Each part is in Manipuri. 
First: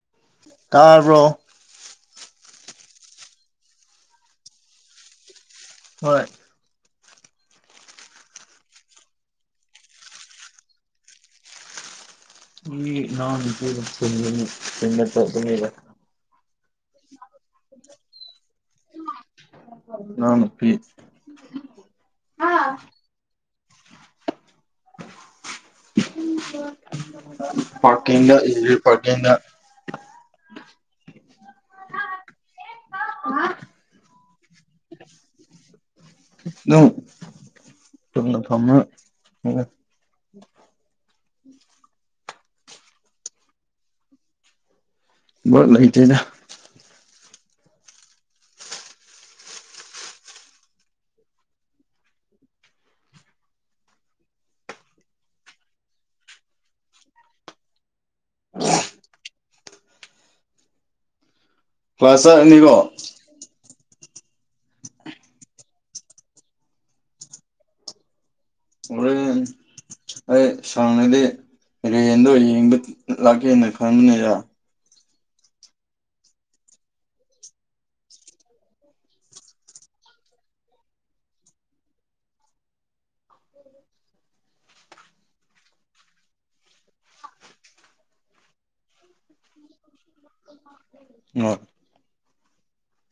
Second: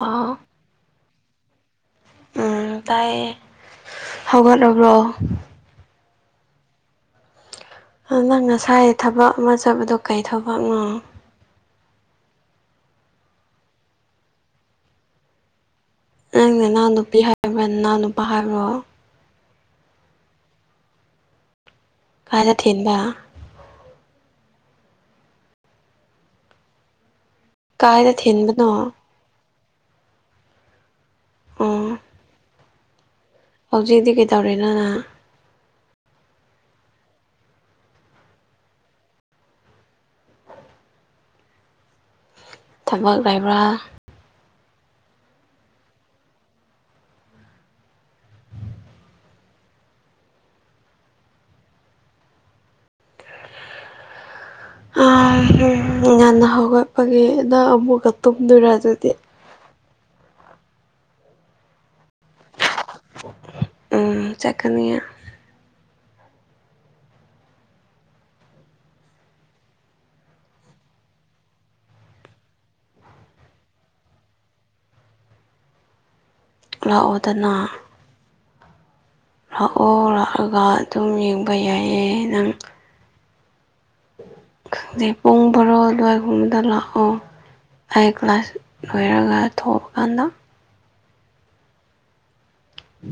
ꯑꯥ ꯇꯥꯔꯕ꯭ꯔꯣ ꯎꯝ ꯇꯥꯏꯌꯦ ꯍꯧꯒꯠꯂꯕ꯭ꯔꯣ ꯍꯣꯏ ꯑꯗꯨ ꯅꯪ ꯉꯁꯥꯏ ꯊꯕꯛ ꯑꯃ ꯆꯠꯄꯗꯣ ꯀꯩ ꯊꯕꯛꯅꯣ ꯅꯥꯟꯅꯤ ꯇꯗ ꯅꯪꯅꯦ ꯅꯅꯥꯎ ꯅꯨꯄꯤ ꯍꯥꯏꯕ꯭ꯔ ꯅꯍꯎ ꯅꯨꯄꯥ ꯍꯥꯏꯕꯣ ꯑ ꯐ ꯀꯥꯗ ꯊꯦꯟꯕ ꯀꯥꯏꯗ ꯐꯗ ꯊꯤꯟꯕꯅꯣ ꯄ ꯍꯧꯖꯤꯛꯤ ꯀꯩꯗꯧꯔꯦꯅ ꯑꯗꯨꯝ ꯊꯅ ꯊꯝꯅ ꯍ ꯊꯕꯛ ꯂꯩꯕ꯭ꯔꯥ ꯂꯩꯇꯦꯖ ꯉꯟꯅ ꯍꯧꯒꯠꯄꯒꯤꯗ ꯑꯃꯨꯛꯀ ꯇꯨꯝꯗꯣꯏꯔ ꯑꯗꯨꯗꯤ ꯋꯥ ꯆꯔꯅꯤꯀꯣ ꯎꯝ ꯆꯀꯅꯤ ꯑꯣꯔ ꯑꯩ ꯁꯥꯡꯅꯗꯤ ꯔꯦꯟꯗꯣ ꯌꯦꯡꯕ ꯂꯥꯛꯀꯦꯅ ꯈꯟꯕꯅꯦꯔ ꯂꯥꯛꯑꯣꯗꯅ ꯂꯥꯛꯑꯣ ꯂꯥꯛꯑꯒ ꯑꯗꯨꯝ ꯌꯦꯡꯕ ꯌꯥꯏꯌꯦ ꯅꯪ ꯈꯪꯖꯤꯦ ꯄꯨꯡ ꯕꯥꯔꯣ ꯑꯗꯨꯋꯥꯏꯒꯨꯝꯕꯗ ꯂꯥꯛꯑꯣ ꯑꯩ ꯀ꯭ꯂꯥꯁ ꯂꯣꯏꯔꯒ ꯊꯣꯛꯑ ꯀꯥꯟꯗ ꯑꯣ ꯎ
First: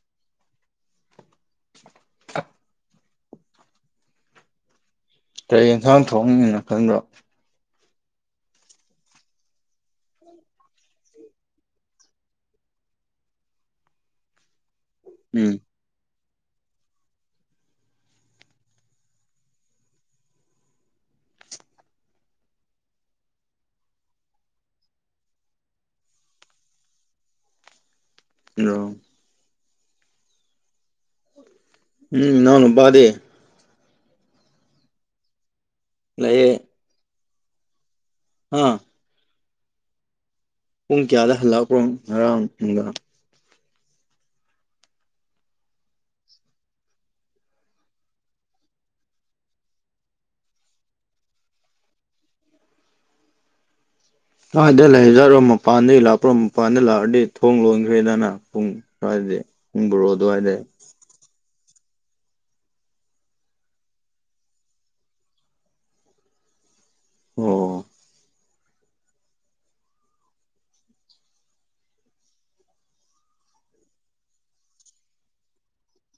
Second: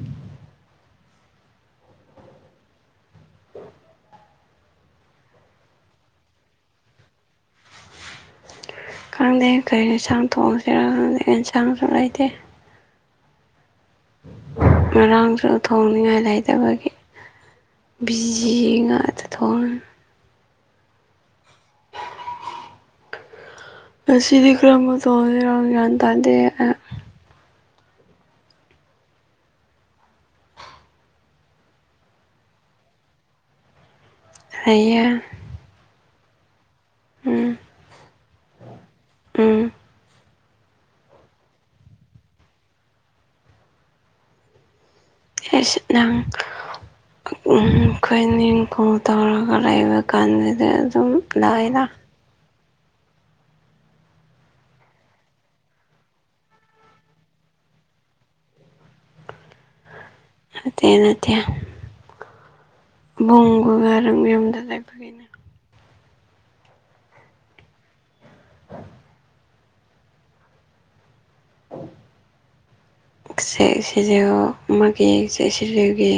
ꯀꯔ ꯌꯦꯟꯁꯥꯡ ꯊꯣꯛꯣꯡꯅꯤꯅ ꯈꯟꯕ꯭ꯔꯣ ꯈꯪꯗꯦ ꯀꯩ ꯌꯦꯟꯁꯥꯡ ꯊꯣꯡꯁꯤꯔꯪꯗꯦ ꯌꯦꯟꯁꯥꯡꯁꯨ ꯂꯩꯇꯦ ꯎꯝ ꯃꯔꯔꯥꯡꯁꯨꯗ ꯊꯣꯡꯅꯤꯉꯥꯏ ꯂꯩꯇꯕꯒꯤ ꯕꯤꯖꯤ ꯉꯥꯛꯇ ꯊꯣꯡ ꯑꯁꯤꯗꯤ ꯀꯔꯕꯨ ꯇꯣꯡꯔꯝꯒ꯭ꯌꯥꯟ ꯇꯥꯗꯦ ꯌꯥꯣ ꯎꯝ ꯅꯎꯅꯄꯥꯗꯦ ꯍꯥꯏꯩꯅ ꯂꯩꯌꯦ ꯎꯝ ꯎꯝ ꯎꯝ ꯄꯨꯡ ꯀꯌꯥꯗ ꯍꯜꯂꯛꯄ꯭ꯔꯣ ꯉꯔꯥꯡ ꯅꯨꯡ ꯅꯪ ꯈꯣꯏꯅꯤꯡꯈꯣ ꯇꯧꯔꯒ ꯂꯩꯕ ꯀꯥꯟꯗꯗ ꯑꯗꯨꯝ ꯂꯥꯏꯔ ꯀꯋꯥꯏꯗ ꯂꯩꯖꯠꯔꯣ ꯃꯄꯥꯟꯗꯒꯤ ꯂꯥꯛꯄ꯭ꯔꯣ ꯃꯄꯥꯟꯗꯩ ꯂꯥꯛꯑꯗꯤ ꯊꯣꯡ ꯂꯣꯟꯈ꯭ꯔꯦꯗꯅ ꯄꯨꯡ ꯍꯗꯦ ꯎꯕꯨ꯭ꯔꯣꯑꯣ ꯑꯗꯨ ꯑꯣꯏꯗꯦ ꯗꯦ ꯅꯠꯇꯦ ꯕꯨꯔꯝ ꯌꯨꯝꯗꯂꯥꯏꯕꯒꯅ ꯑꯣꯝ [inaudible] ꯦꯛ ꯁꯤꯖꯨ ꯑꯃꯒꯤꯦꯛ ꯁꯤꯖꯨꯒꯤ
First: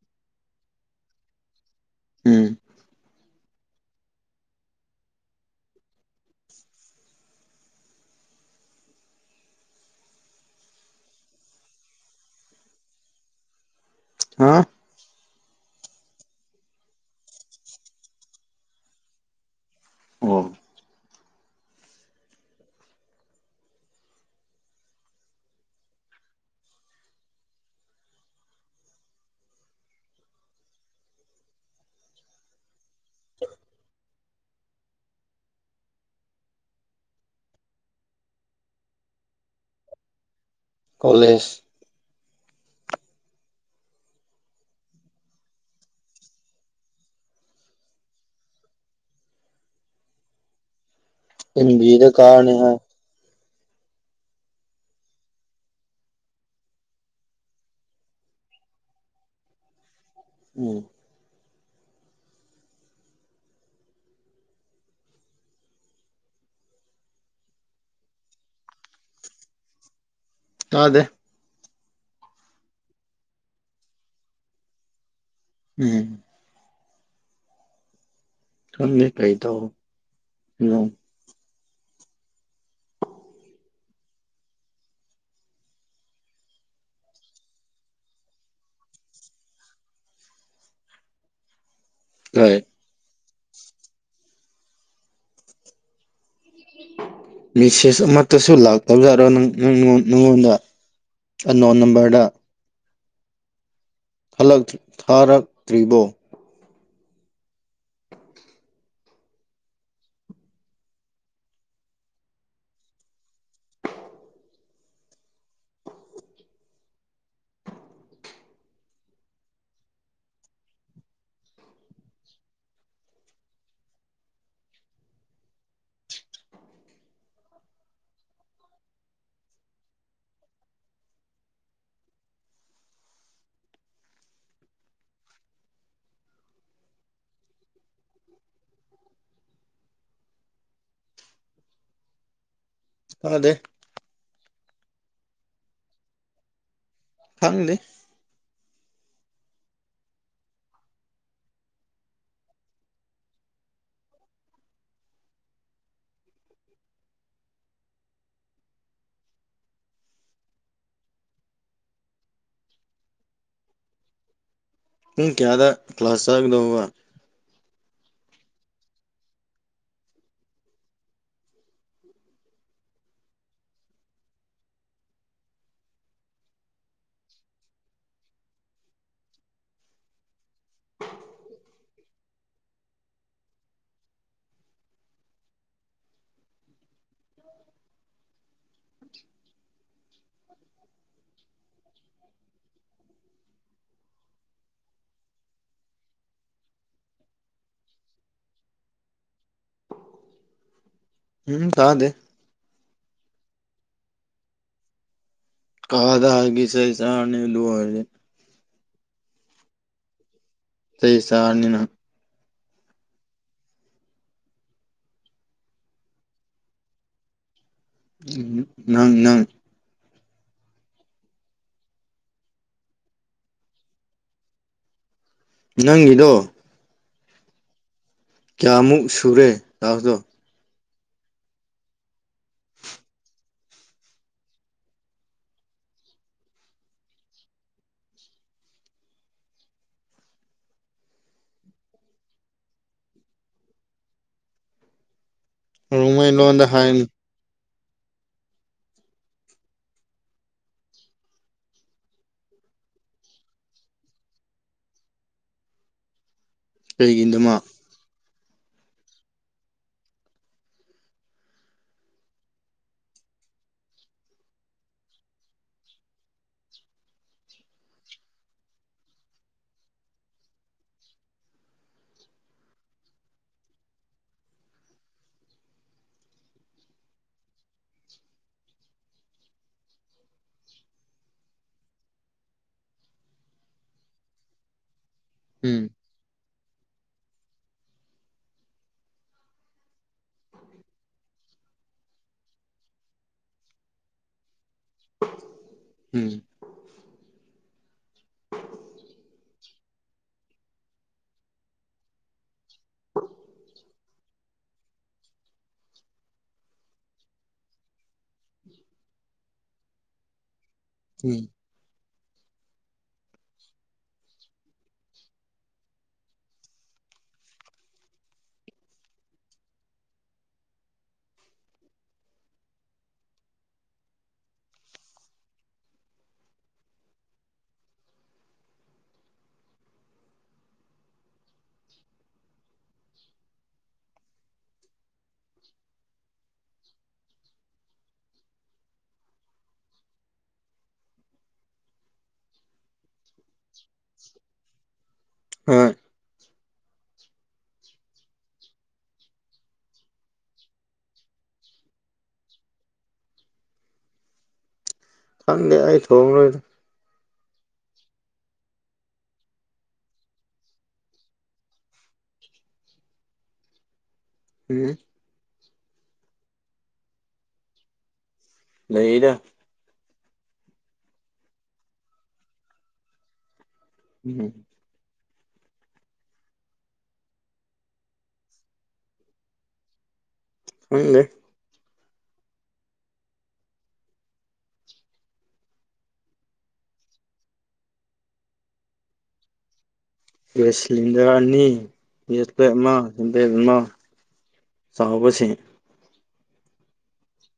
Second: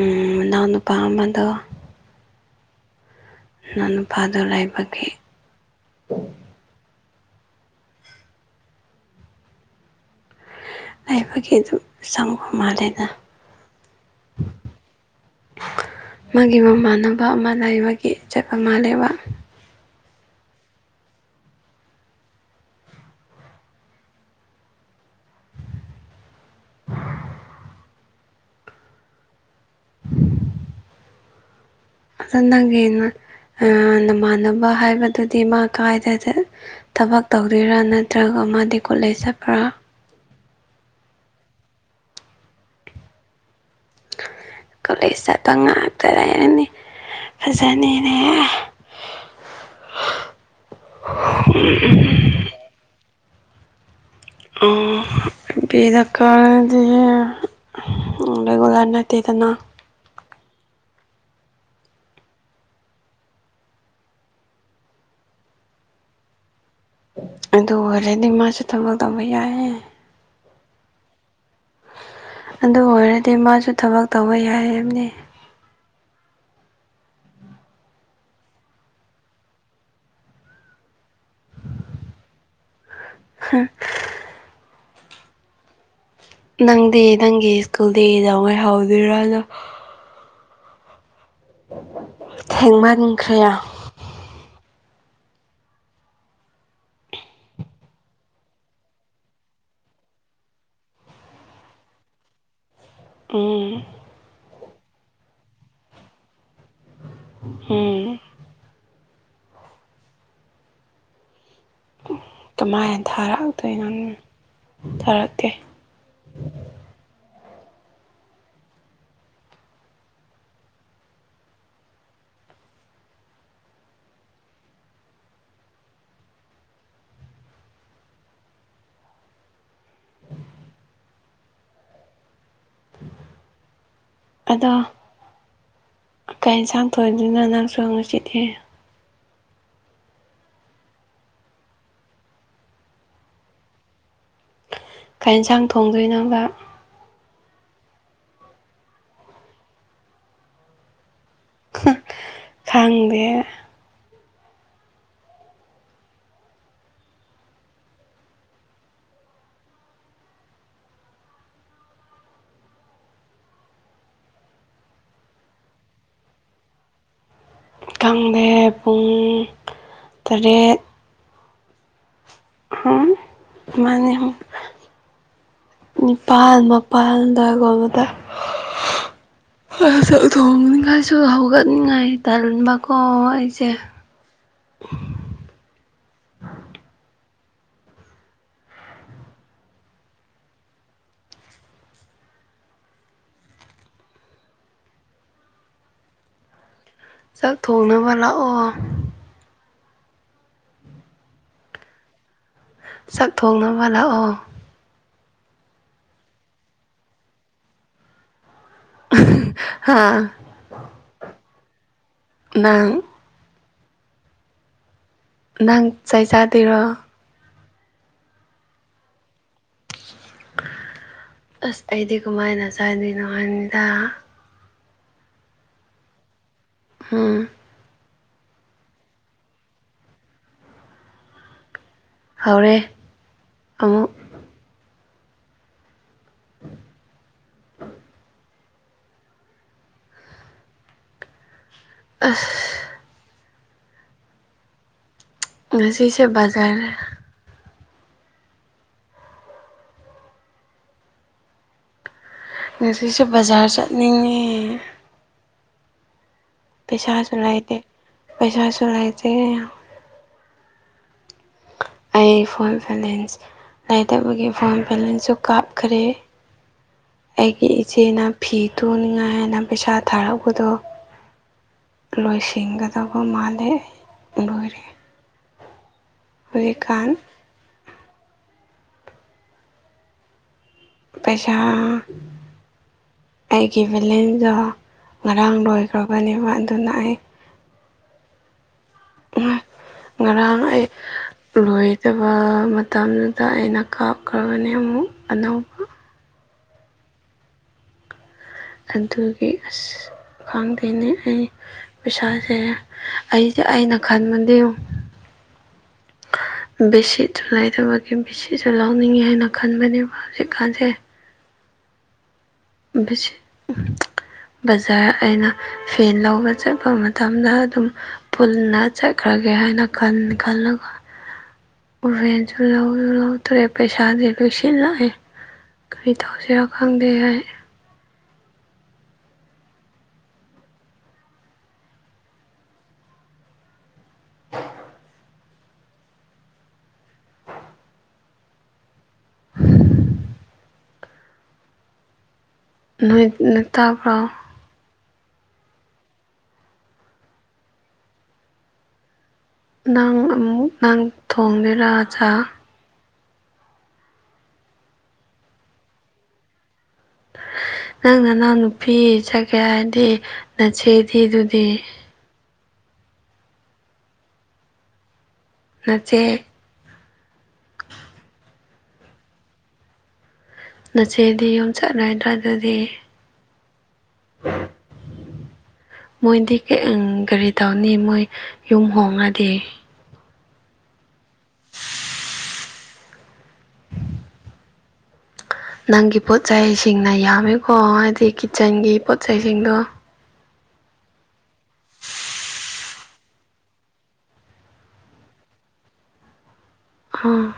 ꯎ ꯅꯅꯥꯎ ꯅꯨꯄꯥ ꯑꯃꯃꯗ ꯎꯝ ꯅ ꯅꯨꯄꯥꯗꯣ ꯂꯥꯏꯕꯛꯈꯤ ꯂꯩꯕꯒꯤ ꯑꯗꯨꯝ ꯆꯪꯕ ꯃꯥꯜꯂꯦꯗ ꯍꯥ ꯃꯥꯒꯤ ꯃꯃꯥꯟꯅꯕ ꯑꯃ ꯂꯩ ꯑꯃꯒꯤꯒꯤ ꯏꯖꯠ ꯑꯃꯜꯂꯕ ꯑꯣꯝ ꯑꯗꯣ ꯅꯪꯒꯤ ꯅꯃꯥꯟꯅꯕ ꯍꯥꯏꯕꯗꯨꯗꯤ ꯃꯥ ꯀꯥꯏꯗꯗ ꯊꯕꯛ ꯇꯧꯗꯣꯏꯔꯥ ꯅꯠꯇ꯭ꯔꯒ ꯃꯥꯗꯤ ꯀꯣꯂꯦꯖ ꯆꯠꯄ꯭ꯔꯥ ꯀꯣꯂꯦꯖ ꯀꯣꯂꯦꯖ ꯆꯠꯄ ꯉꯥꯛꯇꯔꯅꯦ ꯐꯖꯅꯤꯅꯦꯍꯦ [unintelligible] ꯏꯟꯕꯤꯗ ꯀꯥꯅꯤ ꯍꯥꯏ ꯑꯕꯤꯗ ꯀꯔꯗꯤ [unintelligible] ꯔꯤꯒꯨꯂꯔ ꯅꯠꯇꯦꯗꯅ ꯎꯝ ꯑꯗꯨ ꯑꯣꯏꯔꯗꯤ ꯃꯥꯁꯨ ꯊꯕꯛ ꯇꯧꯕ ꯌꯥꯏꯌꯦ ꯇꯥꯗꯦ ꯑꯗꯨ ꯑꯣꯏꯔꯗꯤ ꯃꯥꯁꯨ ꯊꯕꯛ ꯇꯧꯕ ꯌꯥꯏꯑꯝꯅꯤ ꯎꯝ ꯊꯝꯃꯦ ꯀꯩ ꯇ [inaudible] ꯍꯥꯝ [inaudible] ꯅꯪꯗꯤ ꯅꯪꯒꯤ ꯁ꯭ꯀꯨꯜꯗꯤ ꯀꯩꯗꯧ ꯉꯩ ꯍꯧꯗꯣꯏꯔꯅꯣ ꯍꯣꯏ ꯊꯦꯡꯃꯟꯈ꯭ꯔꯦ ꯃꯦꯁꯦꯁ ꯑꯃꯠꯇꯁꯨ ꯂꯥꯛꯇꯕꯖꯥꯔꯣ ꯅꯪꯉꯣꯟꯗ ꯑꯟ ꯅꯣꯟ ꯅꯝꯕꯔꯗ ꯎꯝ ꯊꯥꯔꯛꯇ꯭ꯔꯤꯕꯣ ꯑꯝ ꯀꯃꯥꯏꯅ ꯊꯥꯔꯛꯇꯣꯏꯅꯣ ꯊꯥꯔꯛꯇꯦ ꯎ [unintelligible] ꯑꯗꯣ ꯀꯩ ꯌꯦꯟꯁꯥꯡ ꯊꯣꯡꯗꯣꯏꯅꯤ ꯅꯪꯁꯨ ꯉꯁꯤꯗꯤ ꯇꯥꯗꯦ ꯀꯩ ꯌꯦꯟꯁꯥꯡ ꯊꯣꯡꯗꯣꯏꯅꯣꯕ ꯈꯪꯗꯦ ꯈꯪꯗꯦ ꯄꯨꯡ ꯀꯌꯥꯗ ꯀ꯭ꯂꯥꯁ ꯆꯪꯗꯧꯕꯔ ꯈꯪꯗꯦ ꯄꯨꯡ ꯇꯔꯦꯠ ꯍꯝ ꯃꯥꯅꯦ ꯅꯤꯄꯥꯜ ꯃꯄꯜ ꯗꯨꯋꯥꯢꯗ ꯊꯣꯡꯅꯤꯡꯉꯥꯏꯁꯨ ꯍꯧꯒꯠꯅꯤꯡꯉꯥꯏ ꯇꯟꯕꯀꯣ ꯑꯩꯁꯦ ꯆꯥꯛ ꯊꯣꯡꯅꯕ ꯂꯥꯛꯑꯣ ꯎꯝ ꯇꯥꯗꯦ ꯆꯥꯛ ꯊꯣꯡꯅꯕ ꯂꯥꯛꯑꯣ ꯀꯥꯏꯗꯒꯤ ꯆꯩ ꯆꯥꯔꯅꯤ ꯑꯗꯨ ꯑꯣꯏꯔꯗꯤ ꯍꯥ ꯆꯩ ꯆꯥꯔꯅꯤ ꯅꯪ ꯅꯪ ꯅꯪ ꯆꯩ ꯆꯥꯗꯣꯏꯔꯣ ꯅꯪ ꯅꯪ ꯑꯁ ꯑꯩꯗꯤ ꯀꯃꯥꯏꯅ ꯆꯥꯗꯣꯏꯅꯣ ꯍꯥꯏꯕꯅꯤꯗ ꯅꯪꯒꯤꯗꯣ ꯎꯝ ꯀꯌꯥꯃꯨꯛ ꯁꯨꯔꯦ ꯍꯧꯔꯦ ꯑꯃꯨꯛ ꯑꯁ ꯉꯁꯤꯁꯦ ꯃꯔꯣꯡꯃꯩꯂꯣꯟꯗ ꯕꯖꯥꯔ ꯍꯥꯏꯅꯤ ꯉꯁꯤꯁꯨ ꯕꯖꯥꯔ ꯆꯠꯅꯤꯡꯉꯦ ꯄꯩꯁꯥꯁꯨ ꯀꯩꯒꯤꯗꯃꯛ ꯂꯩꯇꯦ ꯄꯩꯁꯥꯁꯨ ꯂꯩꯇꯦ ꯑꯩ ꯐꯣꯟ ꯚꯦꯂꯦꯟꯁ ꯂꯩꯇꯕꯒꯤ ꯐꯣꯟ ꯚꯦꯂꯦꯟꯁꯁꯨ ꯀꯥꯞꯈ꯭ꯔꯦ ꯑꯩꯒꯤ ꯏꯆꯦꯅ ꯐꯤ ꯇꯨꯅꯤꯡꯉꯥꯏ ꯍꯥꯏꯅ ꯄꯩꯁꯥ ꯊꯥꯔꯛꯄꯗꯣ ꯂꯣꯏꯁꯤꯟꯒꯗꯕ ꯃꯥꯜꯂꯦ ꯑꯩ ꯂꯣꯏꯔꯦ ꯍꯧꯖꯤꯛꯀꯥꯟ ꯄꯩꯁꯥ ꯑꯩꯒꯤ ꯕꯦꯂꯦꯁ ꯉꯔꯥꯡ ꯎꯝ ꯂꯣꯏꯈ꯭ꯔꯕꯅꯦꯕ ꯑꯗꯨꯅ ꯑꯩ ꯎꯝ ꯉꯔꯥꯡ ꯑꯩ ꯂꯣꯏꯗꯕ ꯃꯇꯝꯗꯨꯗ ꯑꯩꯅ ꯀꯥꯞꯈ꯭ꯔꯕꯅꯦ ꯑꯃꯨꯛ ꯑꯅꯧꯕ ꯎꯝ ꯑꯗꯨꯒꯤ ꯑꯁ ꯈꯪꯗꯦꯅꯦ ꯑꯩ ꯄꯩꯁꯥꯁꯦ ꯑꯩꯁꯦ ꯑꯩꯅ ꯈꯟꯕꯗꯤ ꯕꯦꯁꯤꯁꯨ ꯂꯩꯗꯕꯒꯤ ꯕꯦꯁꯤꯁꯨ ꯂꯧꯅꯤꯡꯉꯦ ꯍꯥꯏꯅ ꯈꯟꯕꯅꯦꯕ ꯍꯧꯖꯤꯛꯀꯥꯟꯁꯦ [unintelligible] [unintelligible] ꯕꯖꯥꯔ ꯑꯩꯅ ꯐꯤ ꯂꯧꯕ ꯆꯠꯄ ꯃꯇꯝꯗ ꯑꯗꯨꯝ ꯄꯨꯟꯅ ꯆꯠꯈ꯭ꯔꯒꯦ ꯍꯥꯏꯅ ꯈꯟ ꯈꯜꯂꯒ [unintelligible] ꯂꯧꯁꯨ ꯂꯧꯗ꯭ꯔꯦ ꯄꯩꯁꯥꯗꯤ ꯂꯣꯏꯁꯤꯜꯂꯛꯑꯦ ꯀꯔꯤ ꯇꯧꯁꯤꯔꯣ ꯈꯪꯗꯦ ꯑꯩ ꯍꯝ ꯅꯣꯏ ꯇꯥꯕ꯭ꯔꯣ ꯍꯣꯏ ꯅꯪ ꯑꯃꯨꯛ ꯅꯪ ꯊꯣꯡꯒꯦꯔꯥ ꯆꯥꯛ ꯈꯪꯗꯦ ꯑꯩ ꯊꯣꯡꯉꯔꯣꯏꯗ ꯅꯪ ꯅꯅꯥꯎ ꯅꯨꯄꯤ ꯆꯠꯀꯦ ꯍꯥꯏꯗꯤ ꯅꯠꯆꯦꯗꯤ ꯑꯗꯨꯗꯤ ꯎꯝ ꯅꯆꯦ ꯂꯩꯌꯦꯗ ꯅꯆꯦꯗꯤ ꯌꯨꯝ ꯆꯠꯂꯣꯏꯗ꯭ꯔ ꯑꯗꯨꯗꯤ ꯎꯝ ꯃꯣꯏꯗꯤ ꯀꯩ ꯑꯪ ꯀꯔꯤ ꯇꯧꯅꯤ ꯃꯣꯏ ꯌꯨꯝ ꯍꯣꯡꯉꯗꯤ [unintelligible] ꯅꯪꯒꯤ ꯄꯣꯠꯆꯩꯁꯤꯡꯅ ꯌꯥꯝꯃꯤꯀꯣ ꯍꯥꯏꯗꯤ ꯀꯤꯠꯆꯟꯒꯤ ꯄꯣꯠꯆꯩꯁꯤꯡꯗꯣ ꯒꯦꯁ ꯁꯤꯂꯤꯟꯗꯔ ꯑꯅꯤ [unintelligible] ꯑꯃ ꯍꯦꯟꯕꯦꯛ ꯑꯃ ꯆꯥꯎꯕꯁꯤ ꯎꯝ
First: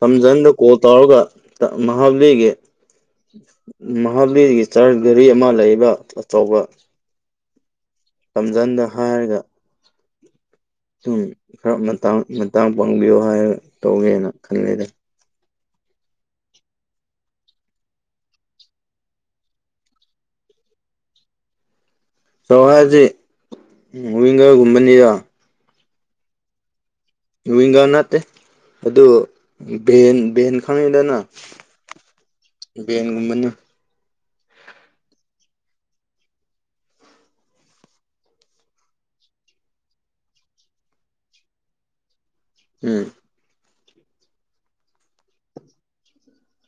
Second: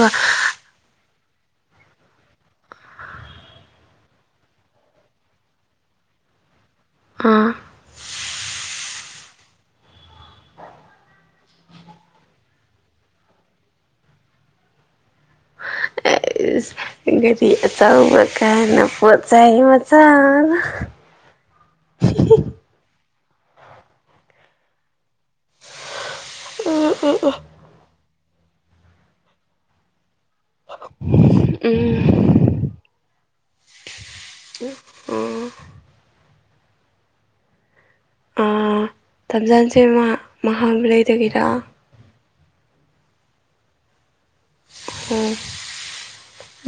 [unintelligible] ꯀꯣꯜ ꯇꯧꯔꯒ ꯃꯍꯥꯕꯂꯤꯒꯤ ꯃꯍꯥꯕꯂꯤꯒꯤ ꯆꯔꯆ ꯒꯔꯤ ꯑꯃ ꯂꯩꯕ ꯑꯆꯧꯕ ꯎꯝ ꯈꯝꯖꯟꯗ ꯍꯥꯏꯔꯒ ꯑꯗꯨꯝ ꯈꯔ ꯃꯇꯥꯡ ꯃꯇꯥꯡ ꯄꯥꯡꯕꯤꯌꯨ ꯍꯥꯏꯔ ꯇꯧꯌꯥꯏꯅ ꯈꯜꯂꯤꯗ ꯏꯁ ꯒꯥꯔꯤ ꯑꯆꯥꯎꯕ ꯀꯥꯏꯅ ꯄꯣꯠꯆꯥꯏ ꯃꯆꯥꯅ ꯆꯥꯎꯑꯦ ꯍꯥꯏꯕꯗꯤ ꯋꯤꯡꯒꯔ ꯒꯨꯝꯕꯅꯤꯗ ꯎꯝ ꯎꯝ ꯎꯝ ꯋꯤꯡꯒꯔ ꯅꯠꯇꯦ ꯑꯗꯨ ꯚꯦꯟ ꯚꯦꯟ ꯈꯪꯉꯤꯗꯅ ꯎꯝ ꯕꯦꯟꯒꯨꯝꯕꯅꯦ ꯑꯣ ꯑꯣ ꯇꯝꯖꯥꯟꯁꯦꯃꯥ ꯃꯍꯥꯕꯂꯤꯗꯒꯤꯔꯥ ꯎꯝ ꯑꯣ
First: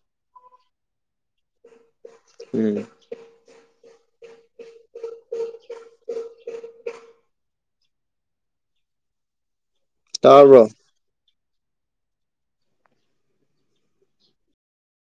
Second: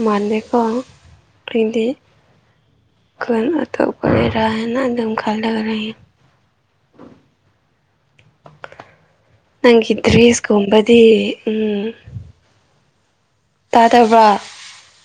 ꯃꯥꯟꯗꯦꯀꯣ ꯑꯩꯗꯤ ꯎꯝ ꯀꯟꯇ ꯄ ꯂꯩꯔꯥ ꯍ ꯅ ꯙꯝ ꯈꯜ ꯂꯒꯔ ꯅꯪꯗ꯭ꯔꯦ ꯇꯥꯕ꯭ꯔꯣ ꯏꯁꯀꯨꯝꯕꯗꯤ ꯎꯝ ꯇꯥꯗꯕ꯭ꯔꯥ